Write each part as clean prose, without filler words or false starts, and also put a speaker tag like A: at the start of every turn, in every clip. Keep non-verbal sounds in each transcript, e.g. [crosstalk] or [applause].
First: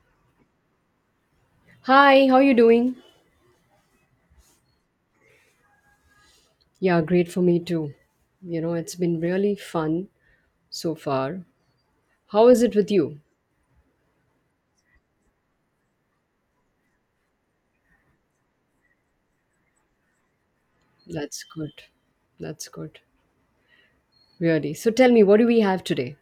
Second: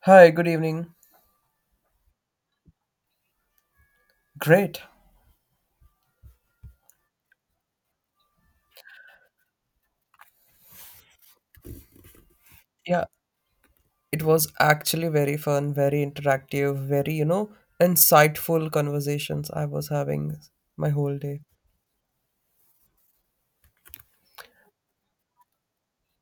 A: Hi, good evening.
B: Hi, how you doing?
A: Great.
B: Yeah, great for me too. You know, it's been really fun so far. How is it with
A: Yeah,
B: you?
A: it was actually very fun, very interactive, very, insightful conversations I was having my whole day.
B: That's good. That's good. Really. So tell me, what do we have today?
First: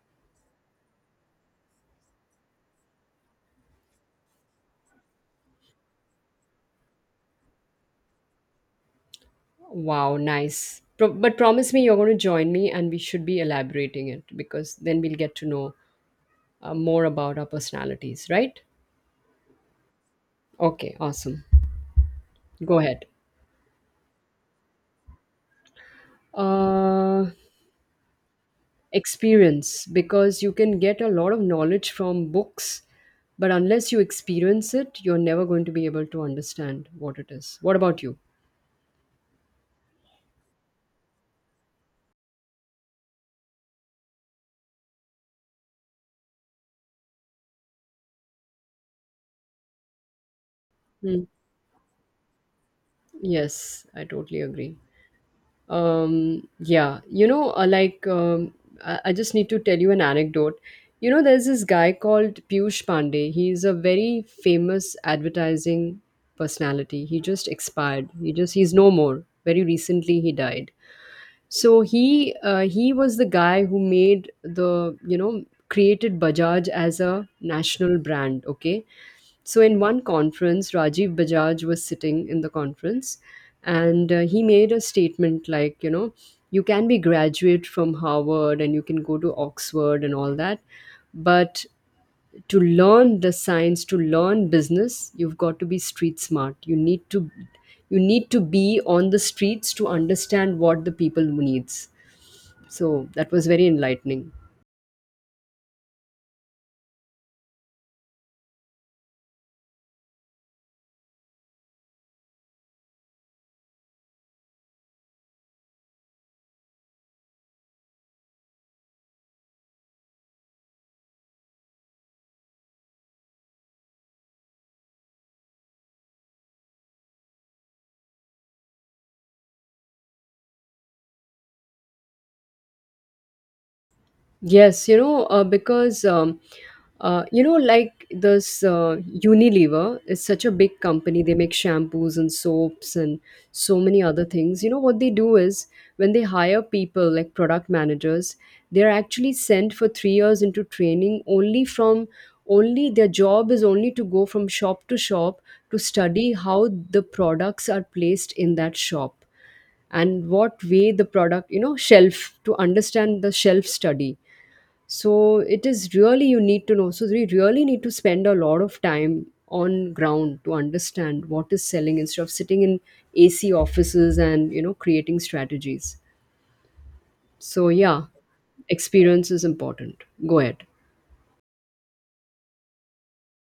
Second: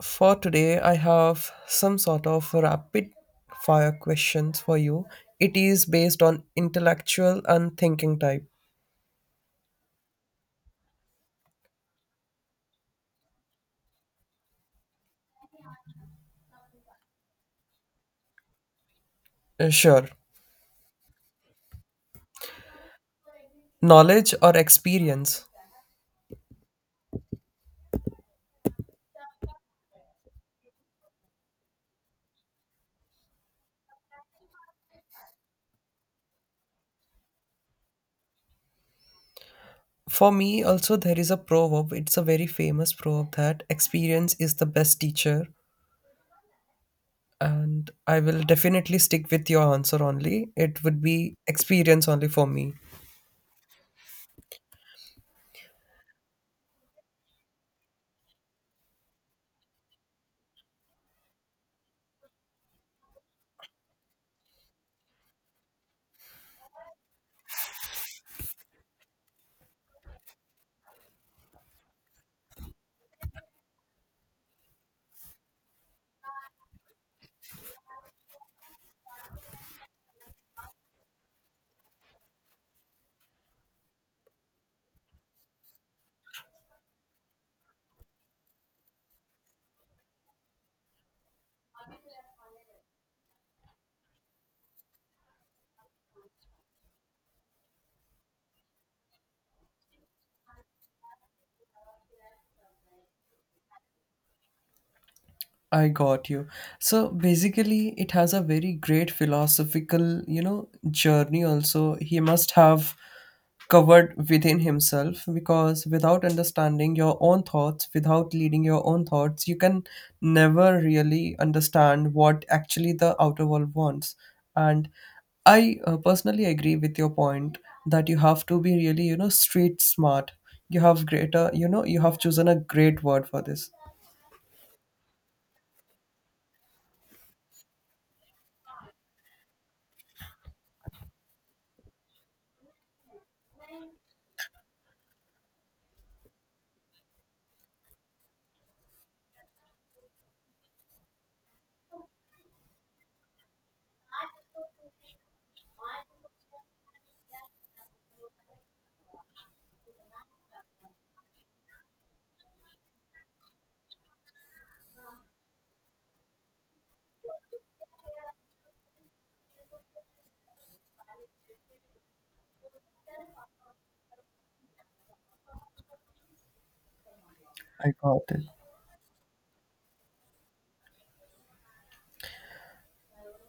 A: For today, I have some sort of rapid fire questions for you. It is based on intellectual and thinking type.
B: Wow, nice. But promise me you're going to join me and we should be elaborating it because then we'll get to know more about our personalities, right?
A: Sure.
B: Okay, awesome. Go ahead.
A: Knowledge or experience?
B: Uh, Experience, because you can get a lot of knowledge from books but unless you experience it you're never going to be able to understand what it is. What about you?
A: For me, also, there is a proverb. It's a very famous proverb that experience is the best teacher, and I will definitely stick with your answer only. It would
B: Mm.
A: be experience only for me.
B: Yes, I totally agree. Yeah, you know, like I just need to tell you an anecdote. You know, there's this guy called Piyush Pandey. He's a very famous advertising personality. He just expired. He's no more. Very recently, he died. So he was the guy who made, the you know, created Bajaj as a national brand. Okay, so in one conference, Rajiv Bajaj was sitting in the conference, and he made a statement like, you know, you can be graduate from Harvard and you can go to Oxford and all that, but to learn the science, to learn business, you've got to be street smart. You need to be on the streets to understand what the people needs. So that was very enlightening.
A: I got you. So basically, it has a very great philosophical, journey also. He must have covered within himself because without understanding your own thoughts, without leading your own thoughts, you can never really understand what actually the outer world wants. And I personally agree with your point that you have to be really, street smart. You have greater, you know, you have chosen a great word for this.
B: Yes, you know, because you know, like this Unilever is such a big company. They make shampoos and soaps and so many other things. You know, what they do is when they hire people like product managers, they're actually sent for 3 years into training. Only their job is only to go from shop to shop to study how the products are placed in that shop and what way the product, you know, shelf, to understand the shelf study. So it is really, you need to know, so we really need to spend a lot of time on ground to understand what is selling instead of sitting in AC offices and, you know, creating strategies. So
A: I
B: yeah,
A: got it.
B: experience is important. Go ahead.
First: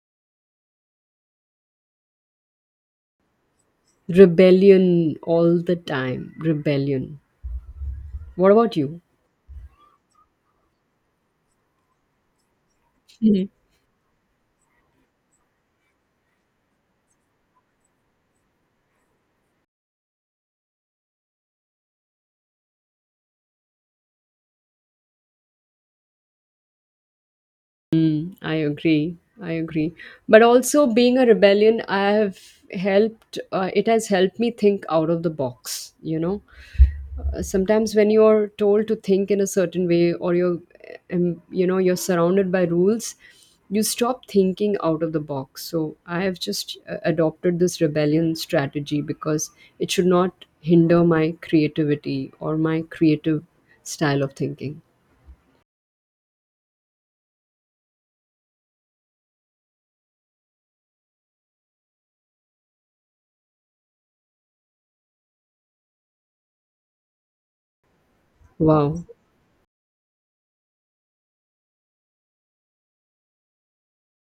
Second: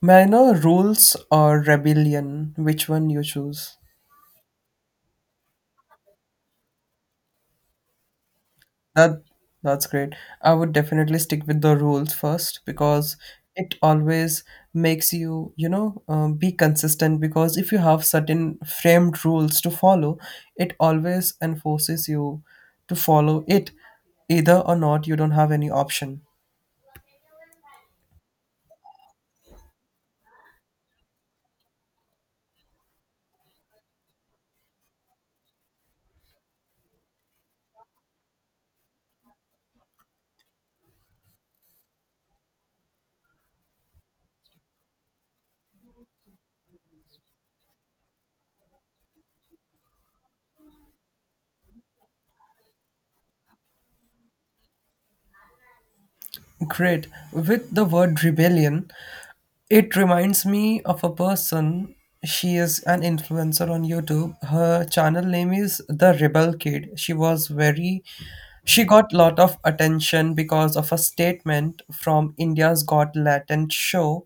A: May I know, rules or rebellion? Which one you choose?
B: Rebellion, all the time, rebellion. What about you?
A: That that's great. I would definitely stick with the rules first because it always makes you, be consistent. Because if you have certain framed rules to follow, it always enforces you to follow it, either or not. You don't have any option.
B: Mm, I agree. I agree. But also, being a rebellion, I have helped, it has helped me think out of the box. You know, sometimes when you're told to think in a certain way, um, you know, you're surrounded by rules, you stop thinking out of the box. So I have just adopted this rebellion strategy because it should not hinder my creativity or my creative style of thinking.
A: Great. With the word rebellion, it reminds me of a person. She is an influencer on YouTube. Her channel name is The Rebel Kid. She was very, she
B: Wow.
A: got lot of attention because of a statement from India's Got Latent show.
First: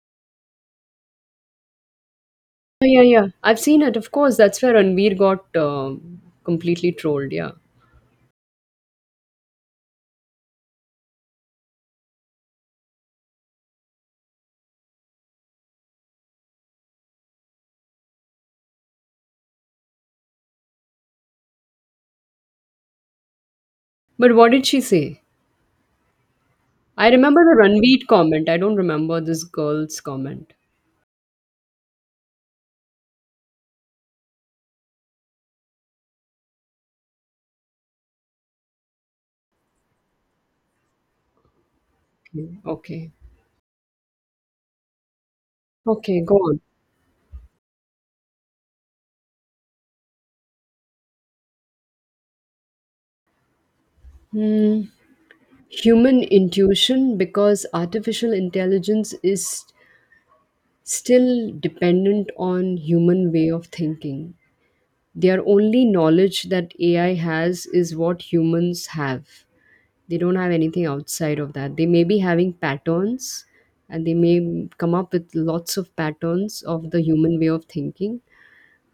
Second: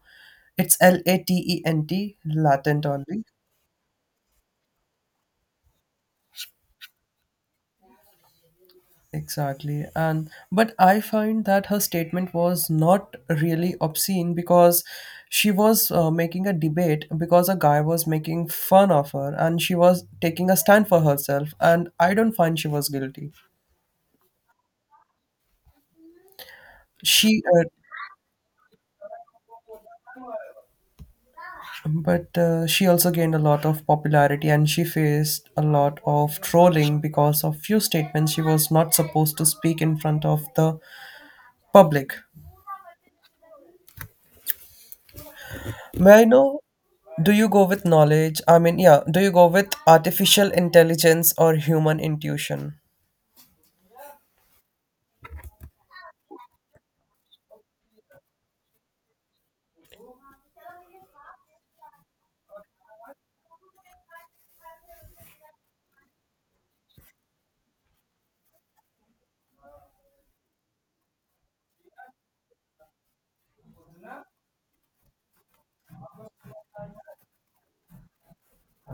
A: It's LATENT, latent
B: Yeah, yeah,
A: only.
B: yeah. I've seen it. Of course, that's where Ranveer got completely trolled. Yeah.
A: Exactly. And but I find that her statement was not really obscene because she was making a debate because a guy was making fun of her and she was taking a stand for herself, and I don't find she was guilty.
B: But what did she say? I remember
A: She
B: the
A: uh,
B: Ranveer comment. I don't remember this girl's comment.
A: she also gained a lot of popularity and she faced a lot of trolling because of few statements she was not supposed to speak in front of the public.
B: Okay. Okay.
A: May
B: Okay,
A: I
B: go on.
A: know, do you go with knowledge? I mean, yeah, do you go with artificial intelligence or human intuition?
B: Hmm. Human intuition, because artificial intelligence is still dependent on human way of thinking. Their only knowledge that AI has is what humans have. They don't have anything outside of that. They may be having patterns and they may come up with lots of patterns of the human way of thinking,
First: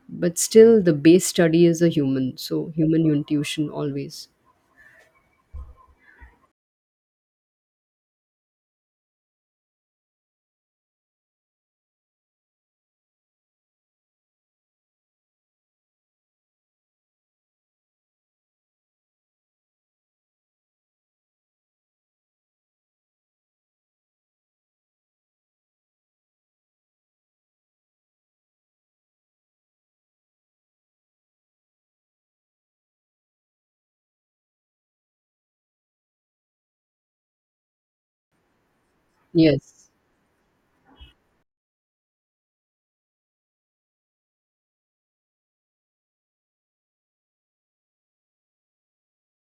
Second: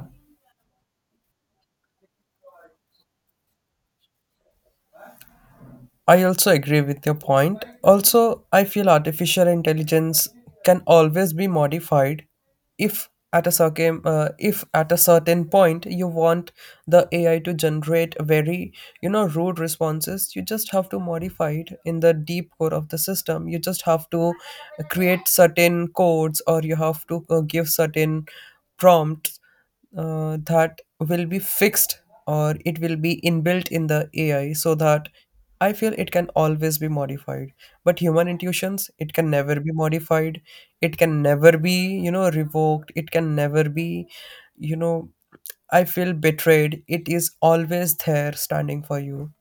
B: but still the base study is a human. So, human intuition always.
A: I also agree with your point. Also, I feel artificial intelligence can always be modified if at a certain if at a certain point you want the AI to generate very, you know, rude responses. You just have to modify it in the deep core of the system. You just have to create certain codes, or you have to give certain prompts that will be fixed or it will be inbuilt in the AI, so that I feel it can always be modified. But human intuitions, it can never be
B: Yes.
A: modified. It can never be, you know, revoked. It can never be, you know, I feel, betrayed. It is always there standing for you.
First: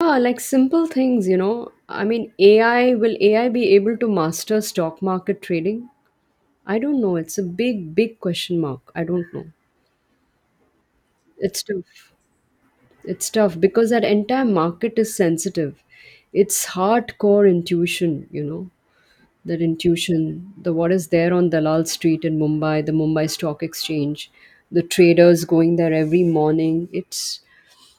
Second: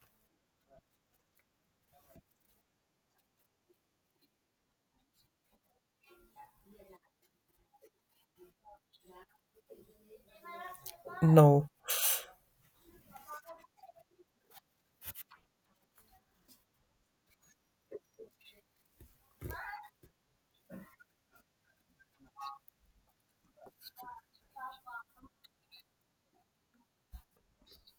B: Ah, like simple things, you know. I mean, AI be able to master stock market trading? I don't know. It's a big, big question mark. I don't know. It's
A: No,
B: tough. It's tough because that entire market is sensitive. It's hardcore intuition, you know. That intuition, the what is there on Dalal Street in Mumbai, the Mumbai Stock Exchange, the traders going there every morning. It's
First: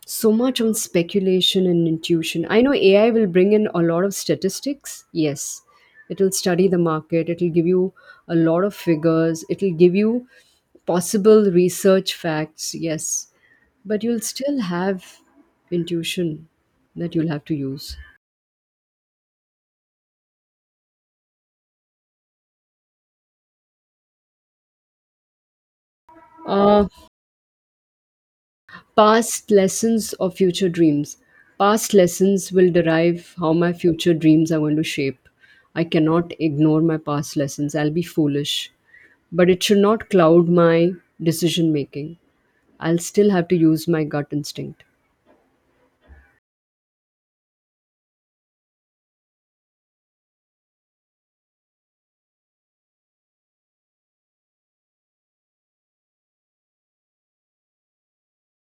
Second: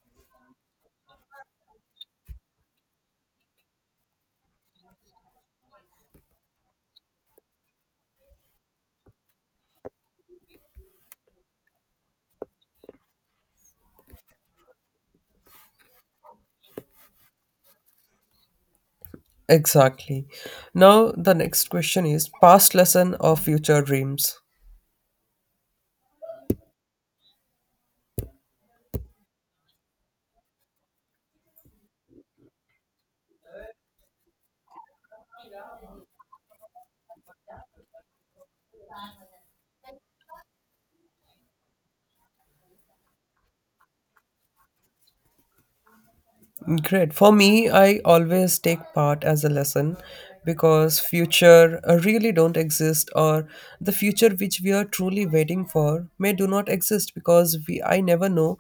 B: so much on speculation and intuition. I know AI will bring in a lot of statistics. Yes, it'll study the market, it'll give you a lot of figures, it'll give you possible research facts. Yes, but you'll still have intuition that you'll have to use.
A: exactly. Now, the next question is, past lesson or future dreams?
B: Uh, Past lessons or future dreams? Past lessons will derive how my future dreams are going to shape. I cannot ignore my past lessons. I'll be foolish. But it should not cloud my decision making. I'll still have to use my gut instinct.
A: Great. For me, I always take part as a lesson because future really don't exist, or the future which we are truly waiting for may do not exist because we, I never know,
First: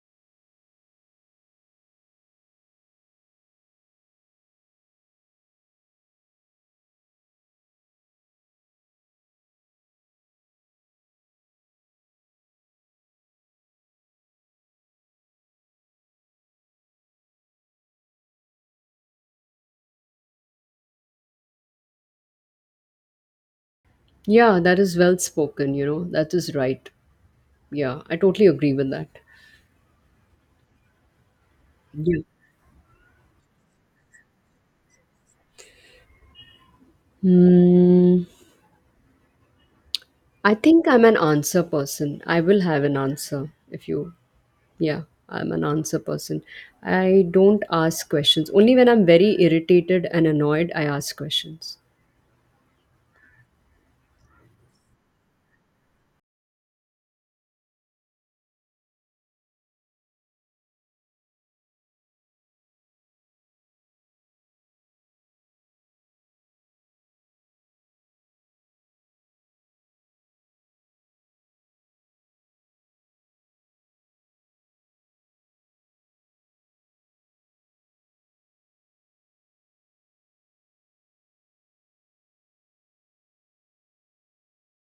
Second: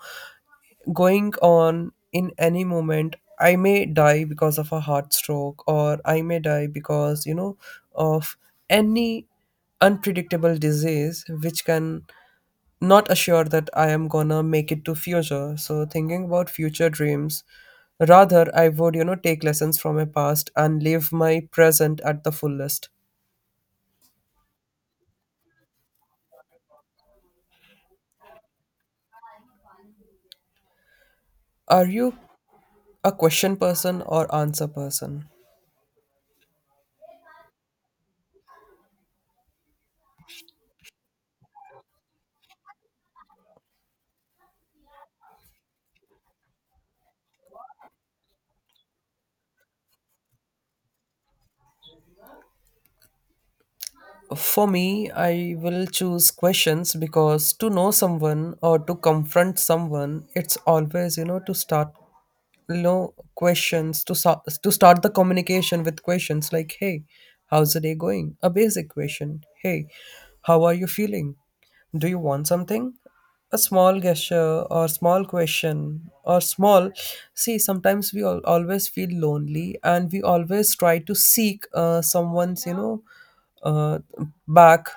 A: going on in any moment I may die because of a heart stroke, or I may die because, you know, of any unpredictable disease which can not assured that I am gonna make it to future. So thinking about future dreams, rather I would, you know, take lessons from my past and live my present at the fullest.
B: Yeah, that is well spoken, you know. That is right. Yeah, I totally agree with that.
A: Are you
B: Yeah.
A: a question person or answer person?
B: Hmm. I think I'm an answer person. I will have an answer if you. Yeah, I'm an answer person. I don't ask questions. Only when I'm very irritated and annoyed, I ask questions.
A: For me, I will choose questions because to know someone or to confront someone, it's always, you know, to start, you know, questions to to start the communication with questions like, hey, how's the day going, a basic question, hey, how are you feeling, do you want something, a small gesture or small question or small, see, sometimes we all, always feel lonely, and we always try to seek someone's, you know, uh, back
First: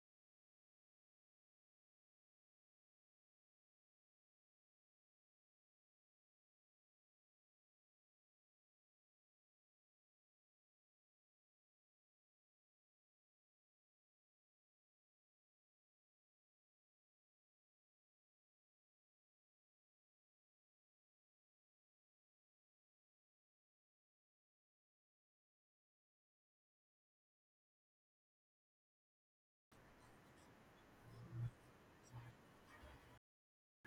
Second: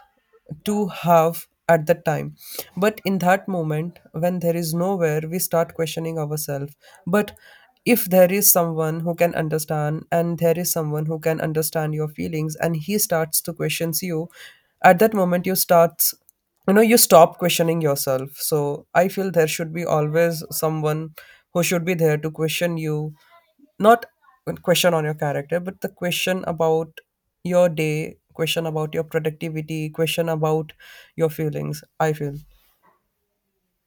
A: to have at the time. But in that moment when there is nowhere, we start questioning ourselves. But if there is someone who can understand, and there is someone who can understand your feelings and he starts to question you at that moment, you starts, you know, you stop questioning yourself. So I feel there should be always someone who should be there to question you, not a question on your character, but the question about your day, question about your productivity, question about your feelings, I feel.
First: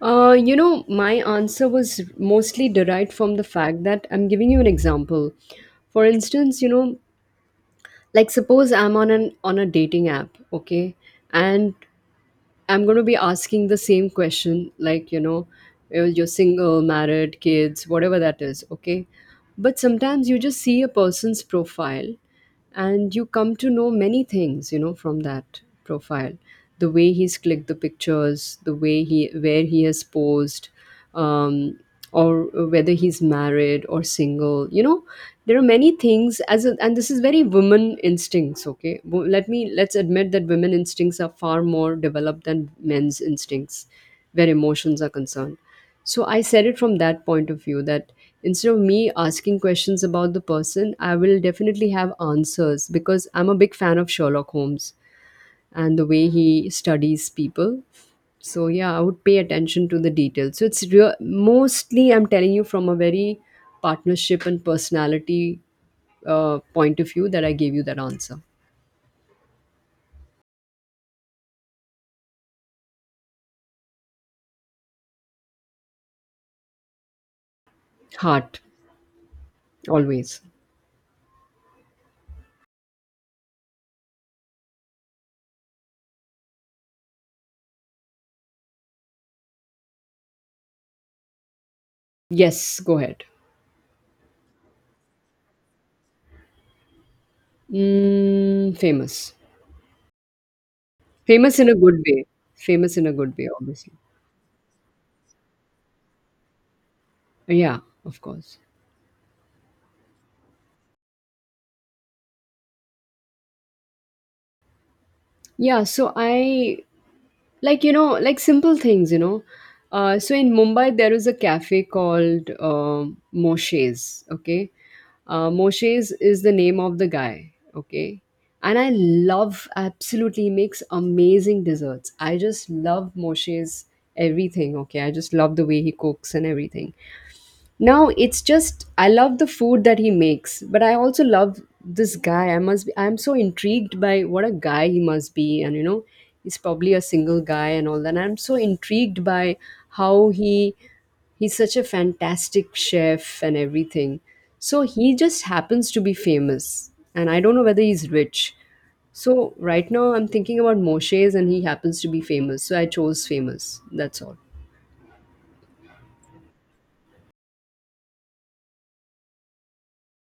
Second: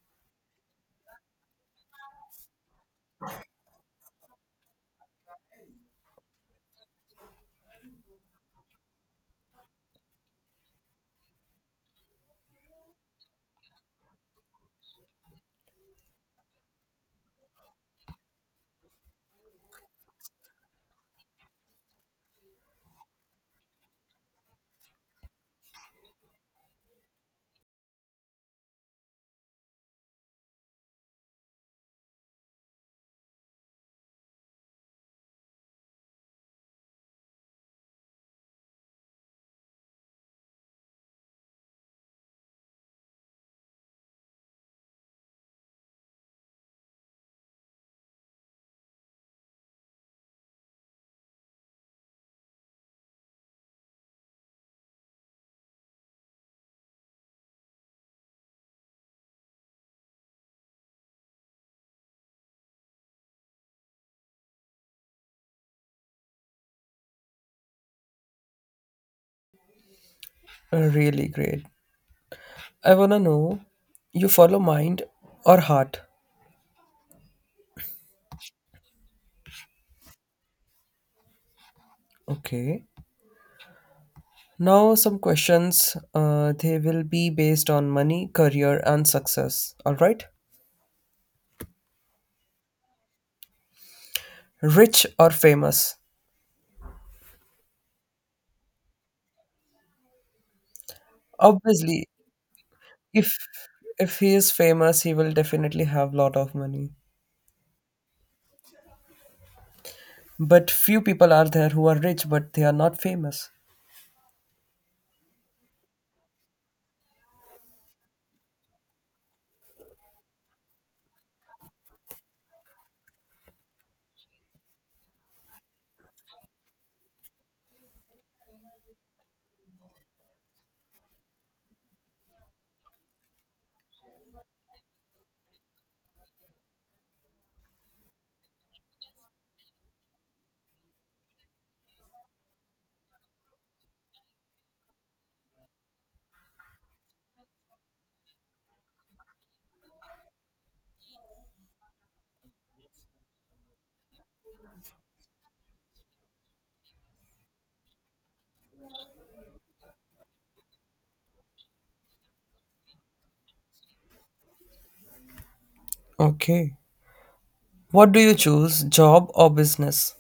B: You know, my answer was mostly derived from the fact that I'm giving you an example. For instance, you know, like suppose I'm on an on a dating app, okay, and I'm going to be asking the same question, like, you know, you're single, married, kids, whatever that is, okay. But sometimes you just see a person's profile and you come to know many things, you know, from that profile, the way he's clicked the pictures, the way he, where he has posed, um, or whether he's married or single, you know, there are many things as a, and this is very woman instincts, okay. Let me, let's admit that women instincts are far more developed than men's instincts where emotions are concerned. So I said it from that point of view that instead of me asking questions about the person, I will definitely have answers because I'm a big fan of Sherlock Holmes and the way he studies people. So yeah, I would pay attention to the details. So it's real, mostly I'm telling you from a very partnership and personality point of view that I gave you that answer.
A: Really great. I want to know, you follow mind or heart?
B: Heart, always.
A: Okay, now some questions they will be based on money, career and success. All right.
B: Yes, go ahead.
A: Rich or famous?
B: Mm, famous. Famous in a good
A: Obviously,
B: way. Famous in a
A: if
B: good way, obviously.
A: if he is famous he will definitely have lot of money.
B: Yeah, of course.
A: But few people are there who are rich but they are not famous.
B: Yeah, so I, like, you know, like simple things, you know. So in Mumbai, there is a cafe called Moshe's, okay? Moshe's is the name of the guy, okay? And I love, absolutely makes amazing desserts. I just love Moshe's everything, okay? I just love the way he cooks and everything. Now it's just I love the food that he makes, but I also love this guy. I must be I'm so intrigued by what a guy he must be and, you know, he's probably a single guy and all that. And I'm so intrigued by how he he's such a fantastic chef and everything. So he just happens to be famous and I don't know whether he's rich. So right now I'm thinking about Moshe's and he happens to be famous. So I chose famous. That's all.
A: Okay. What do you choose, job or business?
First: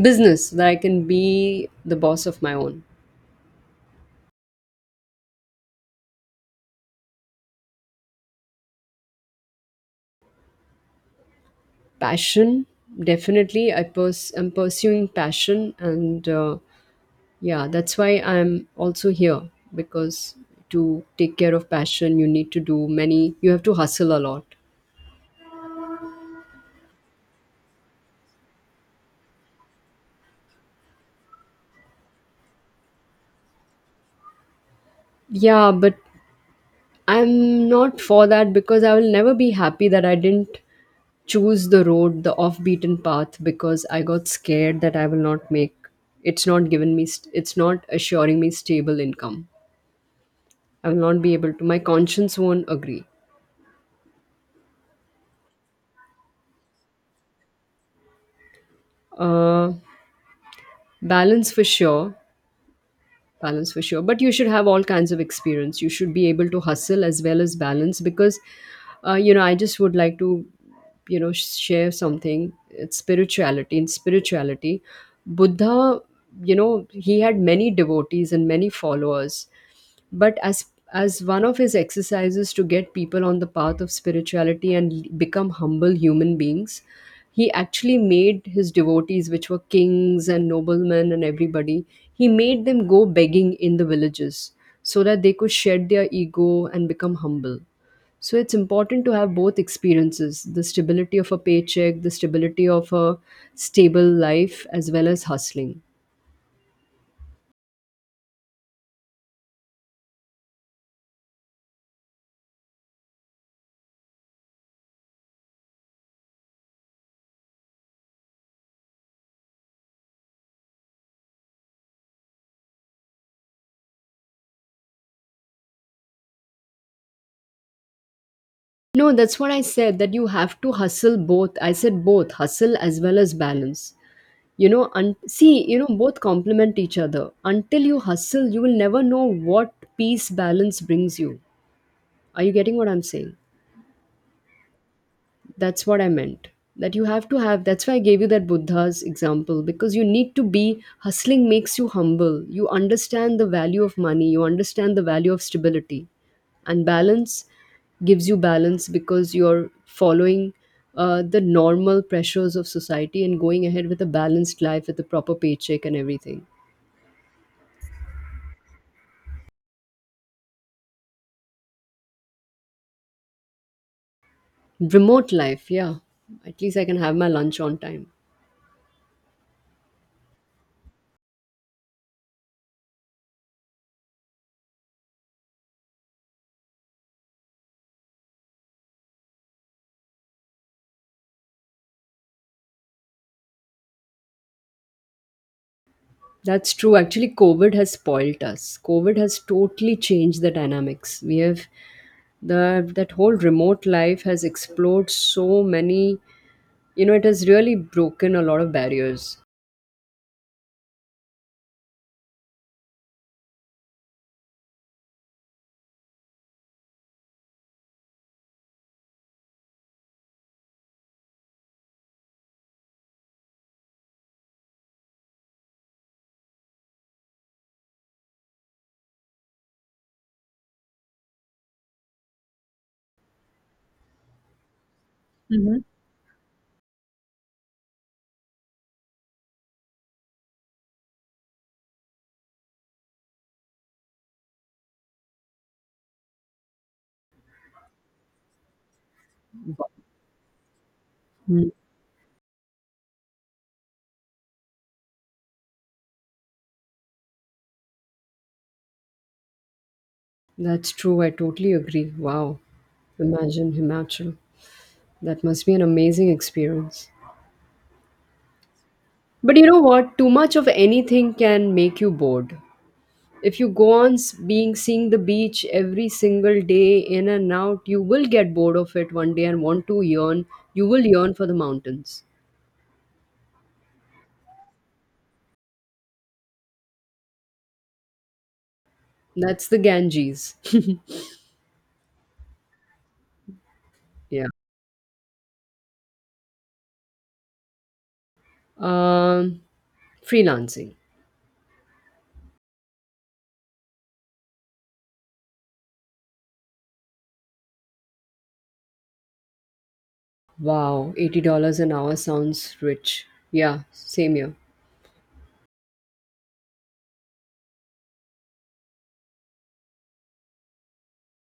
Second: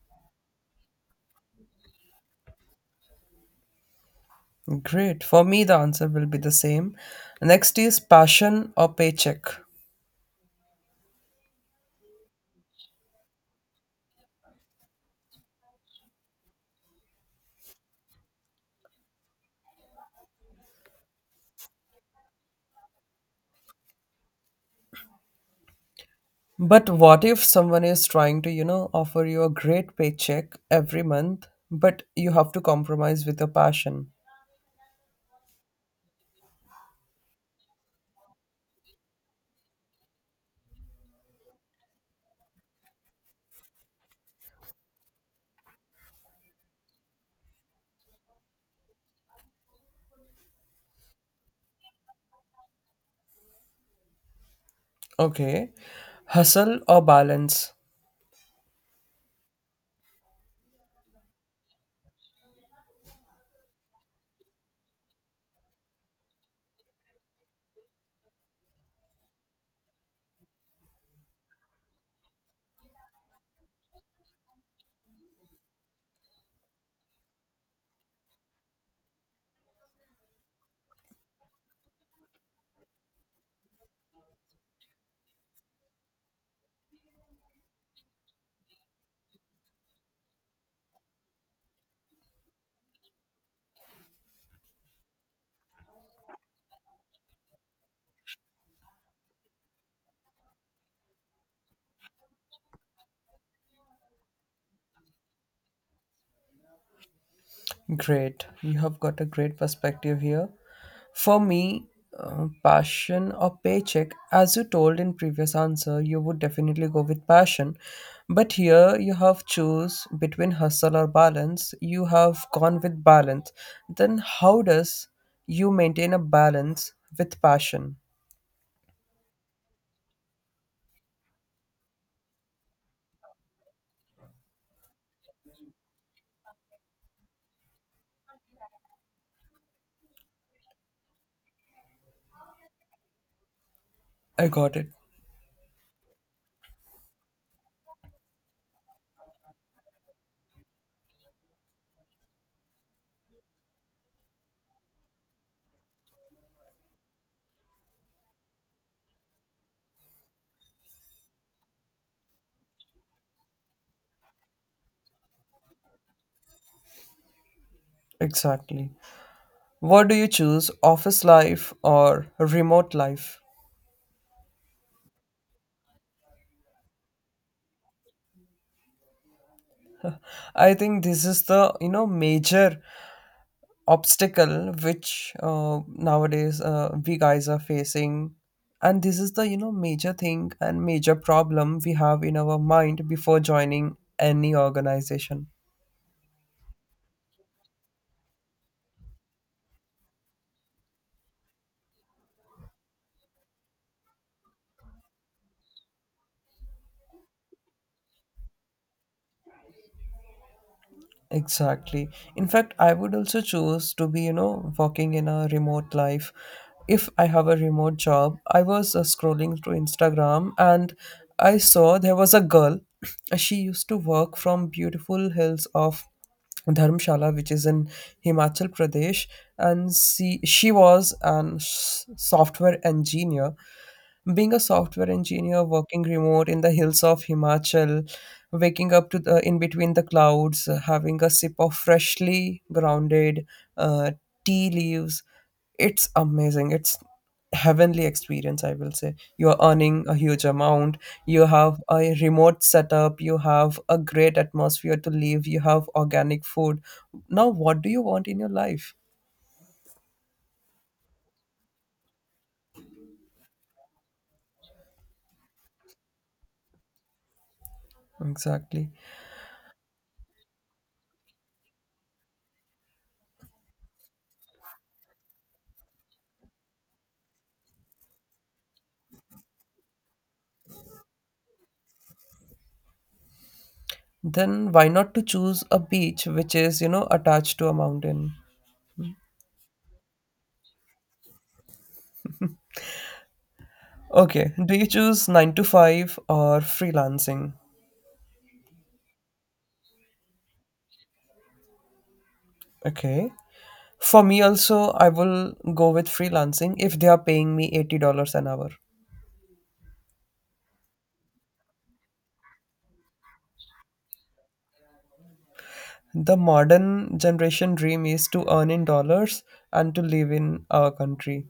B: Business, that I can be the boss of my own.
A: Great. For me, the answer will be the same. Next is passion or paycheck.
B: Passion, definitely. I'm pursuing passion, and yeah, that's why I'm also here, because to take care of passion you need to do many, you have to hustle a lot.
A: But what if someone is trying to, you know, offer you a great paycheck every month, but you have to compromise with your passion?
B: Yeah, but I'm not for that because I will never be happy that I didn't choose the road, the off beaten path, because I got scared that I will not make, it's not assuring me stable income. I will not be able to, my conscience won't agree.
A: Okay. Hustle or balance?
B: uh Balance for sure. Balance for sure. But you should have all kinds of experience. You should be able to hustle as well as balance because, you know, I just would like to, you know, share something. It's spirituality. In spirituality, Buddha, you know, he had many devotees and many followers, but as one of his exercises to get people on the path of spirituality and become humble human beings, he actually made his devotees, which were kings and noblemen and everybody, he made them go begging in the villages so that they could shed their ego and become humble. So it's important to have both experiences, the stability of a paycheck, the stability of a stable life, as well as hustling.
A: Great. You have got a great perspective here. For me, passion or paycheck, as you told in previous answer, you would definitely go with passion. But here you have choose between hustle or balance. You have gone with balance. Then how does you maintain a balance with passion?
B: No, that's what I said, that you have to hustle both. I said both hustle as well as balance. You know, and see, you know, both complement each other. Until you hustle, you will never know what peace balance brings you. Are you getting what I'm saying?
A: I got it.
B: That's what I meant, that you have to have, that's why I gave you that Buddha's example, because you need to be hustling, makes you humble, you understand the value of money, you understand the value of stability. And balance gives you balance because you're following the normal pressures of society and going ahead with a balanced life with a proper paycheck and everything.
A: Exactly. What do you choose, office life or remote life?
B: Remote life, yeah, at least I can have my lunch on time.
A: I think this is the, you know, major obstacle which nowadays we guys are facing, and this is the, you know, major thing and major problem we have in our mind before joining any organization.
B: That's true. Actually, COVID has spoiled us. COVID has totally changed the dynamics. We have the that whole remote life has explored so many. You know, it has really broken a lot of barriers.
A: Exactly. In fact, I would also choose to be, you know, working in a remote life. If I have a remote job, I was scrolling through Instagram and I saw there was a girl. [clears throat] She used to work from beautiful hills of Dharamshala, which is in Himachal Pradesh, and she was an software engineer. Being a software engineer
B: Hmm.
A: working remote in the hills of Himachal, waking up to the in between the clouds, having a sip of freshly grounded uh, tea leaves, it's amazing. It's heavenly experience, I will say. You're earning a huge amount, you
B: Mm.
A: have a remote setup, you have a great atmosphere to live, you have organic food. Now what do you want in your life?
B: That's true. I totally agree. Wow. Imagine Himachal. That must be an amazing experience.
A: Exactly.
B: But you know what? Too much of anything can make you bored. If you go on being seeing the beach every single day in and out, you will get bored of it one day and want to yearn. You will yearn for the mountains.
A: Then why not to choose a beach which is, you know, attached to a mountain?
B: That's the Ganges. [laughs] Yeah.
A: Okay, do you choose 9 to 5 or freelancing?
B: um Freelancing.
A: Okay. For me also, I will go with freelancing if they are paying me $80 an hour.
B: Wow, $80 an hour sounds rich. Yeah, same here.
A: The modern generation dream is to earn in dollars and to live in our country.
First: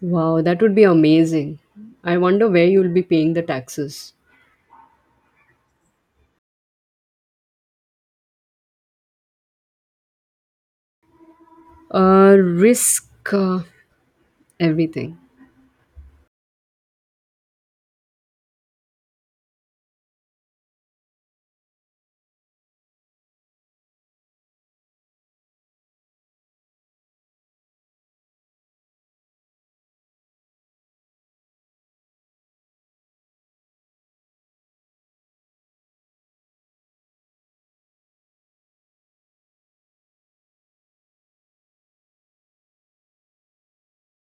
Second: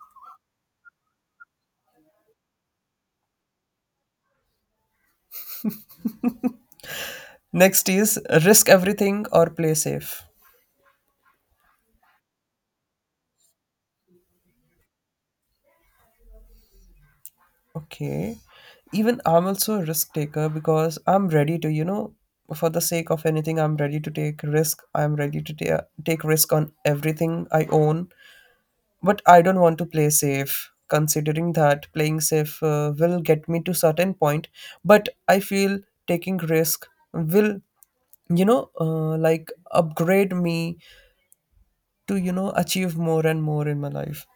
B: Wow, that would be amazing. I wonder where you'll be paying the taxes.
A: Next is risk everything or play safe.
B: Risk uh, everything.
A: Okay. Even I'm also a risk taker because I'm ready to, you know, for the sake of anything, I'm ready to take risk. I'm ready to take risk on everything I own. But I don't want to play safe, considering that playing safe will get me to certain point. But I feel taking risk will, you know, like upgrade me to, you know, achieve more and more in my life.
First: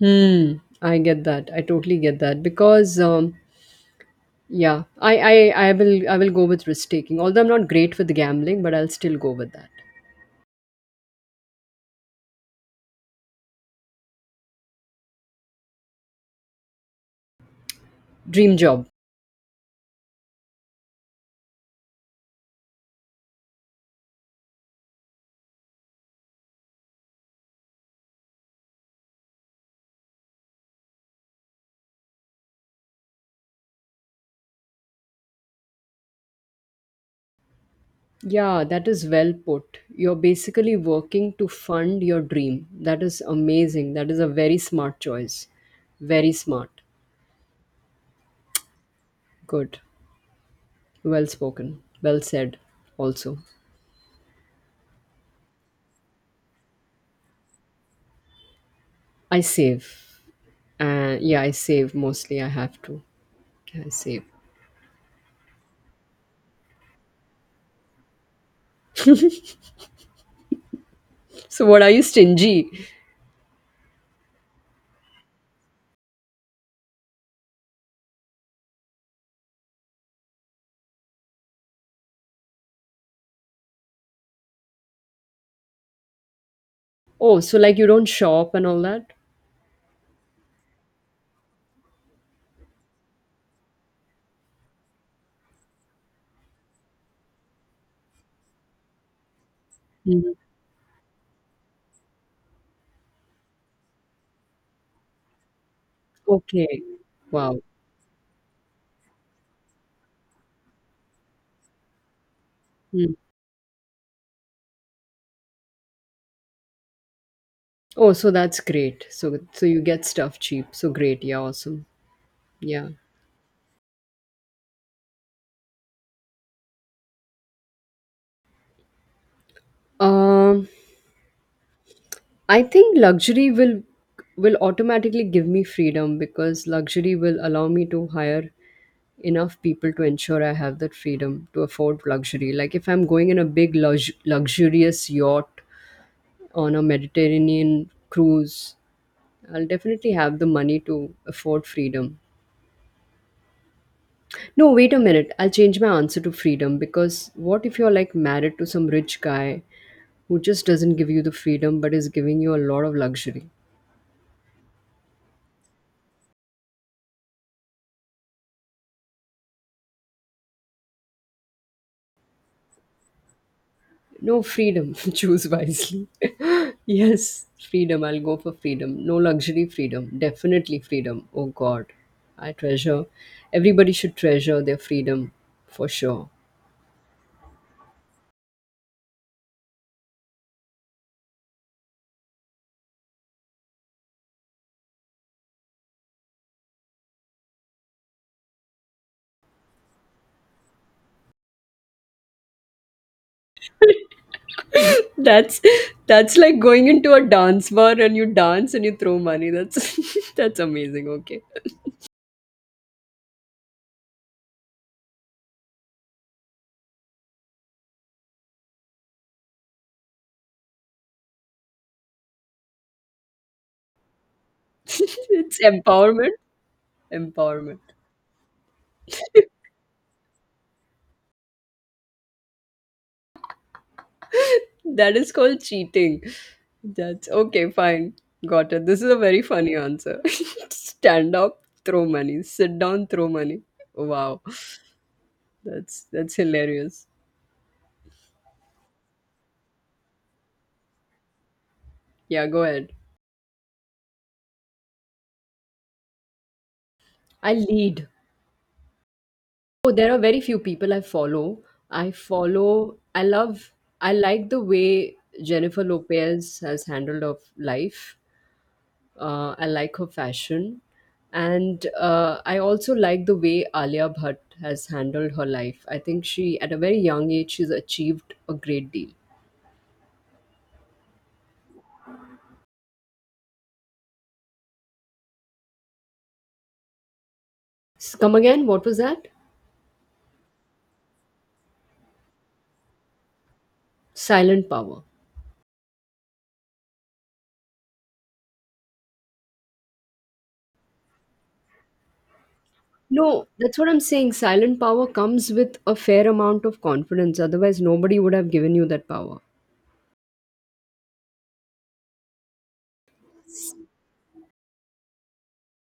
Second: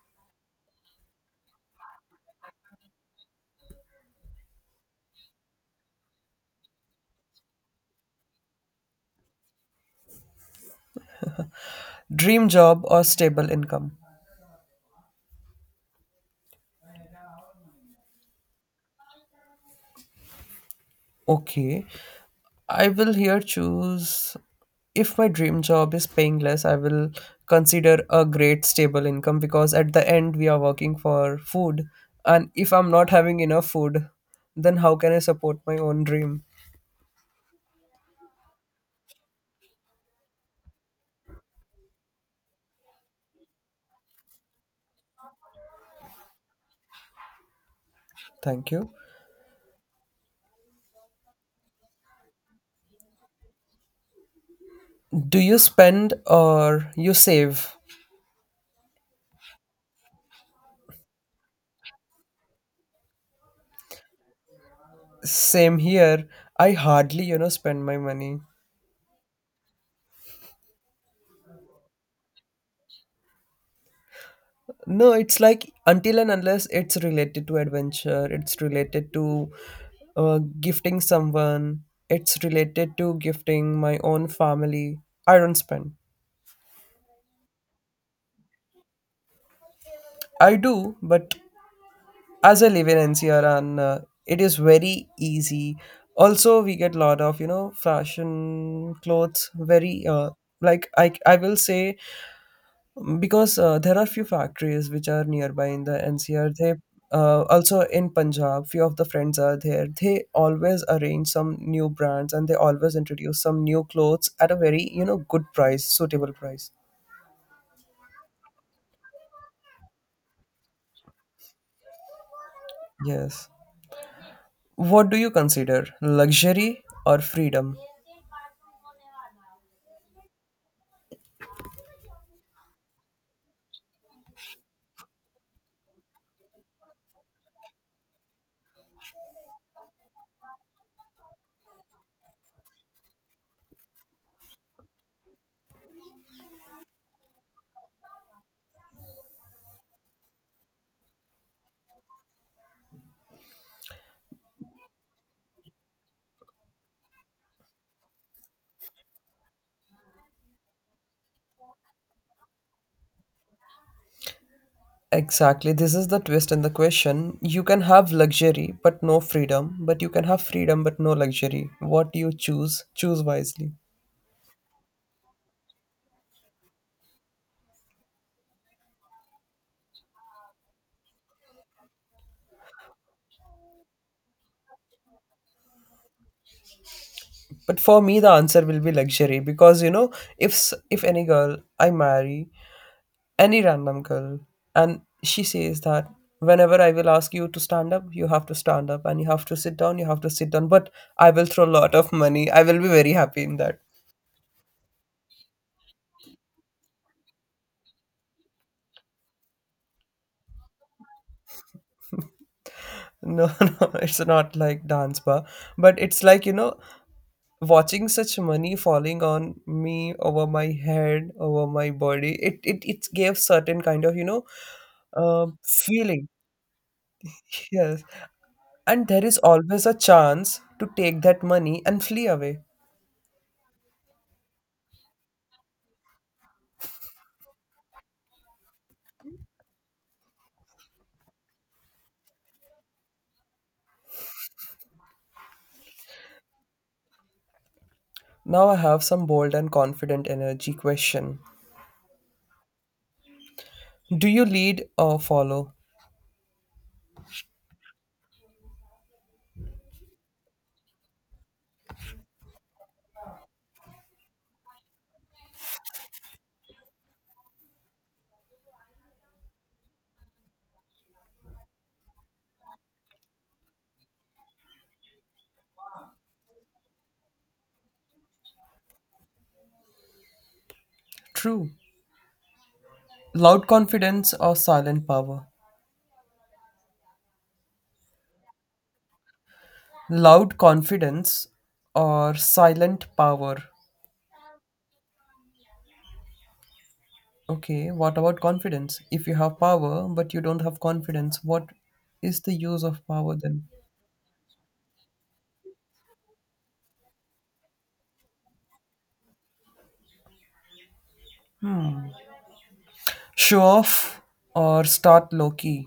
B: Hmm, I get that. I totally get that, because yeah, I will go with risk taking. Although I'm not great with gambling, but I'll still go with that.
A: Dream job or stable income.
B: Dream job.
A: Okay. I will here choose, if my dream job is paying less, I will consider a great stable income because at the end we are working for food. And if I'm not having enough food, then how can I support my own dream?
B: Yeah, that is well put. You're basically working to fund your dream. That is amazing. That is a very smart choice. Very smart.
A: Thank you.
B: Good. Well spoken. Well said also.
A: Do you spend or you save?
B: I save. Yeah, I save mostly. I have to. I save.
A: Same here. I hardly, you know, spend my money.
B: So what, are you stingy?
A: No, it's like until and unless it's related to adventure, it's related to gifting someone, it's related to gifting my own family. I don't spend.
B: Oh, so like you don't shop and all that?
A: I do, but as I live in NCR and it is very easy. Also, we get lot of, you know, fashion clothes. Very
B: Mhm.
A: like, I will say because there are few factories which are nearby in the NCR. They
B: Okay. Wow.
A: also in Punjab, few of the friends are there. They always arrange some new brands and they always introduce some new clothes at a very, you know, good price, suitable price.
B: Oh, so that's great. So you get stuff cheap. So great. Yeah, awesome. Yeah.
A: Yes. What do you consider, luxury or freedom?
B: Um I think luxury will automatically give me freedom, because luxury will allow me to hire enough people to ensure I have that freedom to afford luxury. Like if I'm going in a big luxurious yacht on a Mediterranean cruise, I'll definitely have the money to afford freedom. No, wait a minute. I'll change my answer to freedom, because what if you're like married to some rich guy who just doesn't give you the freedom but is giving you a lot of luxury.
A: Exactly. This is the twist in the question. You can have luxury but no freedom, but you can have freedom but no luxury. What do you choose? Choose wisely.
B: No freedom, [laughs] choose wisely. [laughs] Yes, freedom, I'll go for freedom. No luxury, freedom. Definitely freedom. Oh God, I treasure. Everybody should treasure their freedom for sure.
A: But for me, the answer will be luxury because, you know, if if any girl I marry, any random girl, and she says that whenever I will ask you to stand up, you have to stand up, and you have to sit down, you have to sit down. But I will throw a lot of money. I will be very happy in that.
B: That's like going into a dance bar and you dance and you throw money. That's [laughs] that's amazing. Okay,
A: No, [laughs] no, it's not like dance bar, but it's like, you know, watching such money falling on me over my head, over my body. It gave certain kind of, you know,
B: [laughs]
A: um,
B: it's
A: feeling.
B: empowerment.
A: [laughs]
B: Empowerment.
A: Yes, and there is always a chance to take that money and flee away.
B: That is called cheating. That's okay, fine. Got it. This is a very funny answer. [laughs] Stand up, throw money. Sit down, throw money. Wow. That's hilarious.
A: Now I have some bold and confident energy question.
B: Yeah, go ahead.
A: Do you lead or follow?
B: I lead. Oh, there are very few people I follow. I love. I like the way Jennifer Lopez has handled of life. I like her fashion. And I also like the way Alia Bhatt has handled her life. I think she, at a very young age, she's achieved a great deal.
A: True. Loud confidence or silent power?
B: Come again, what was that?
A: Loud confidence or silent power?
B: Silent power.
A: Okay, what about confidence? If you have power but you don't have confidence, what is the use of power
B: No,
A: then?
B: that's what I'm saying. Silent power comes with a fair amount of confidence. Otherwise, nobody would have given you that power.
A: Show off or start low key?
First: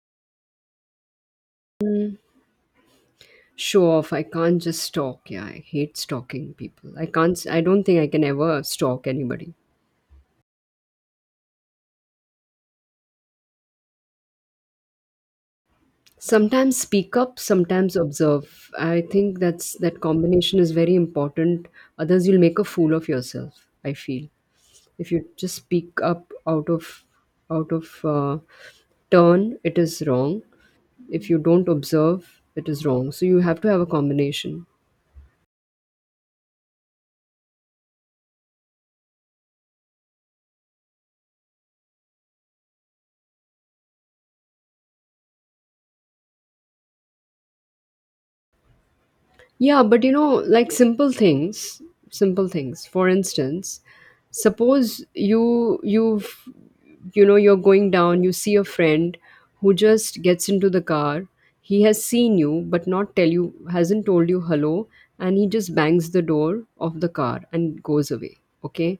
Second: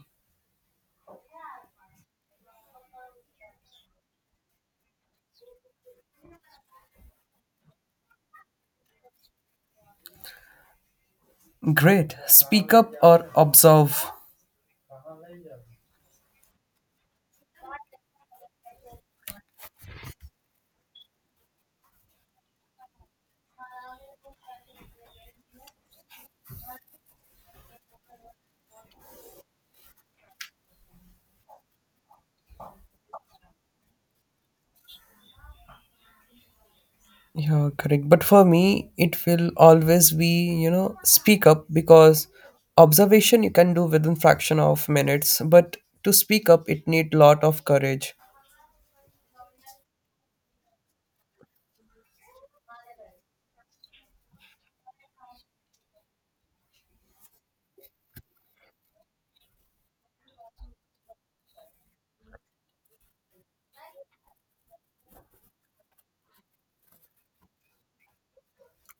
B: Show off. I can't just stalk. Yeah, I hate stalking people. I don't think I can ever stalk anybody.
A: Great. Speak up or observe?
B: Sometimes speak up, sometimes observe. I think that's that combination is very important. Others, you'll make a fool of yourself, I feel. If you just speak up out of turn, it is wrong. If you don't observe, it is wrong. So you have to have a combination.
A: Yeah, correct. But for me, it will always be, you know, speak up because observation you can do within fraction of minutes, but to speak up, it need lot of courage.
B: Yeah, but you know, like simple things, simple things. For instance, suppose you've you know you're going down, you see a friend who just gets into the car. He has seen you but not tell you hasn't told you hello, and he just bangs the door of the car and goes away, okay?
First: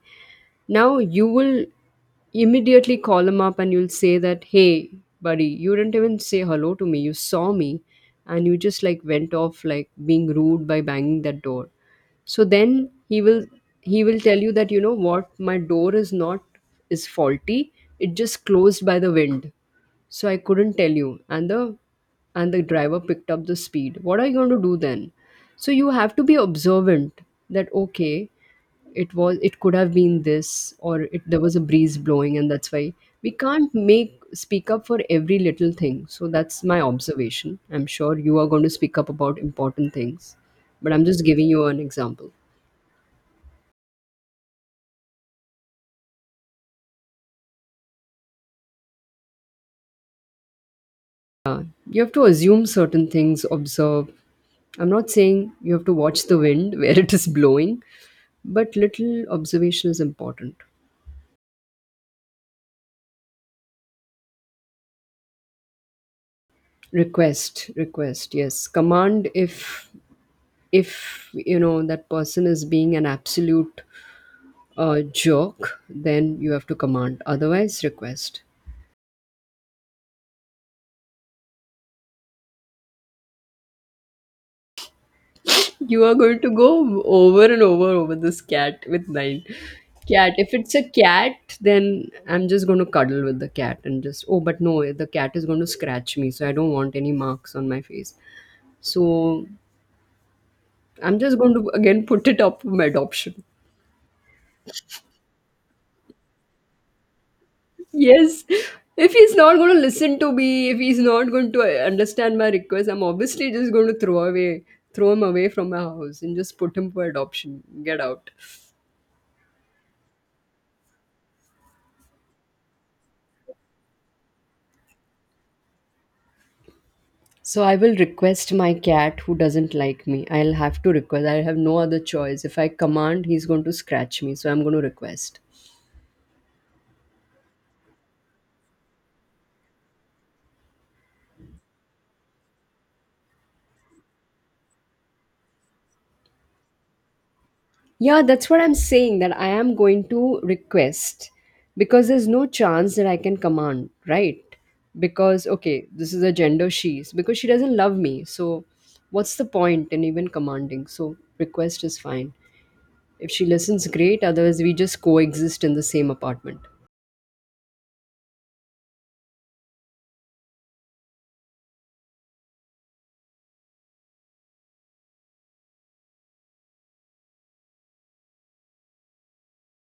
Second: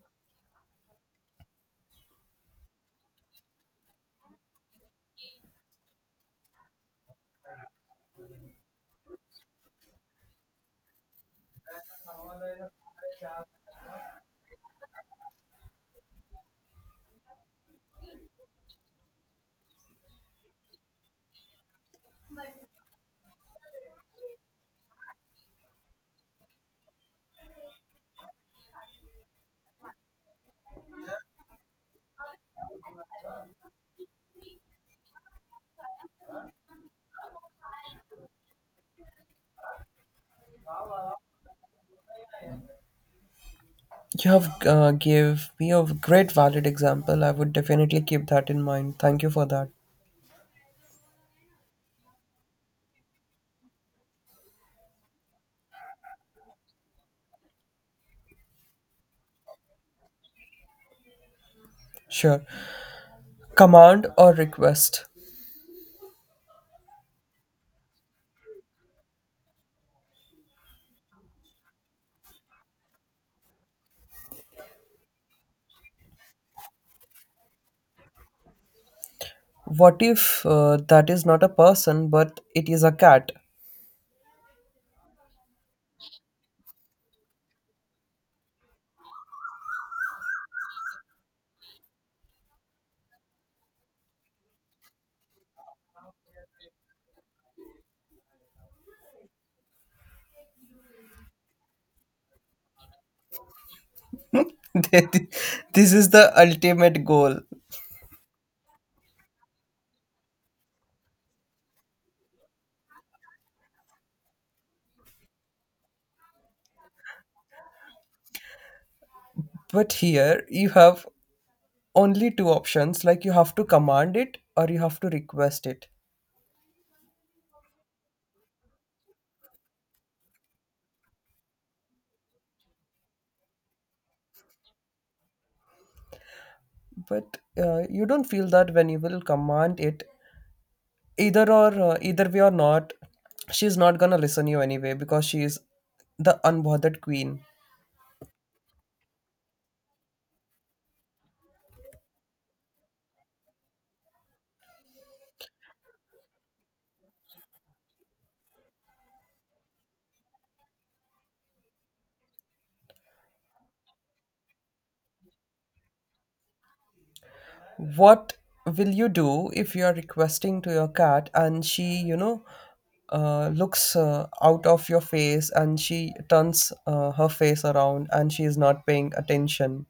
B: Now you will immediately call him up and you'll say that, hey, buddy, you didn't even say hello to me. You saw me and you just like went off, like being rude by banging that door. So then he will tell you that, you know what, my door is not is faulty, it just closed by the wind, so I couldn't tell you. And the and the driver picked up the speed. What are you going to do then? So you have to be observant. That, okay, it was, it could have been this, or it, there was a breeze blowing, and that's why we can't make speak up for every little thing. So that's my observation. I'm sure you are going to speak up about important things, but I'm just giving you an example.
A: You have give me a great valid example. I would definitely keep that in mind. Thank you for that.
B: You have to assume certain things, observe. I'm not saying you have to watch the wind [laughs] where it is blowing, but little observation is important.
A: Sure. Command or request.
B: Request. Request. Yes, command if you know that person is being an absolute a joke, then you have to command. Otherwise, request.
A: What if that is not a person, but it is a cat?
B: You are going to go over and over this cat with nine. Cat. If it's a cat, then I'm just going to cuddle with the cat and just, oh, but no, the cat is going to scratch me, so I don't want any marks on my face. So I'm just going to again put it up for my adoption.
A: [laughs] This is the ultimate goal.
B: Yes. If he's not going to listen to me, if he's not going to understand my request, I'm obviously just going to throw away, throw him away from my house and just put him for adoption. Get out.
A: But here you have only 2 options, like you have to command it or you have to request it.
B: So I will request my cat who doesn't like me. I'll have to request. I have no other choice. If I command, he's going to scratch me. So I'm going to request.
A: But you don't feel that when you will command it, either or either way or not, she's not gonna listen you anyway because she is the unbothered queen.
B: Yeah, that's what I'm saying, that I am going to request, because there's no chance that I can command, right? Because, okay, this is a gender, she's, because she doesn't love me. So what's the point in even commanding? So request is fine. If she listens, great. Otherwise, we just coexist in the same apartment.
A: What will you do if you are requesting to your cat and she, you know, looks out of your face and she turns her face around and she is not paying attention?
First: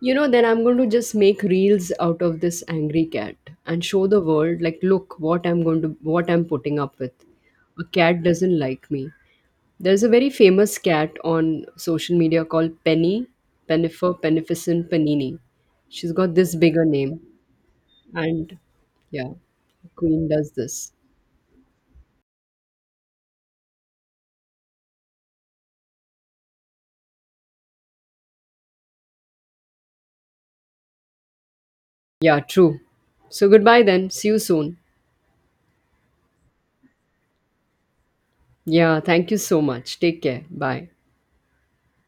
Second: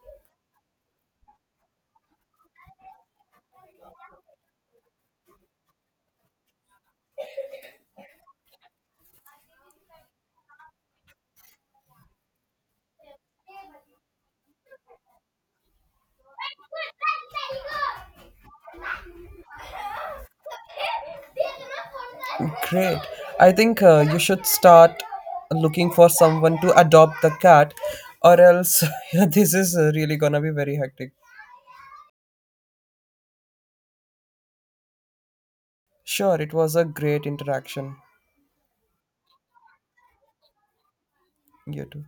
B: You know, then I'm going to just make reels out of this angry cat and show the world, like, look what I'm going to, what I'm putting up with. A cat doesn't like me. There's a very famous cat on social media called Penny, Pennifer, Penificent, Panini. She's got this bigger name. And yeah, Queen does this.
A: Great. I think you should start looking for someone to adopt the cat, or else [laughs] this is really gonna be very hectic.
B: Yeah, true. So goodbye then. See you soon.
A: Sure, it was a great interaction.
B: Yeah, thank you so much. Take care. Bye.
A: You too.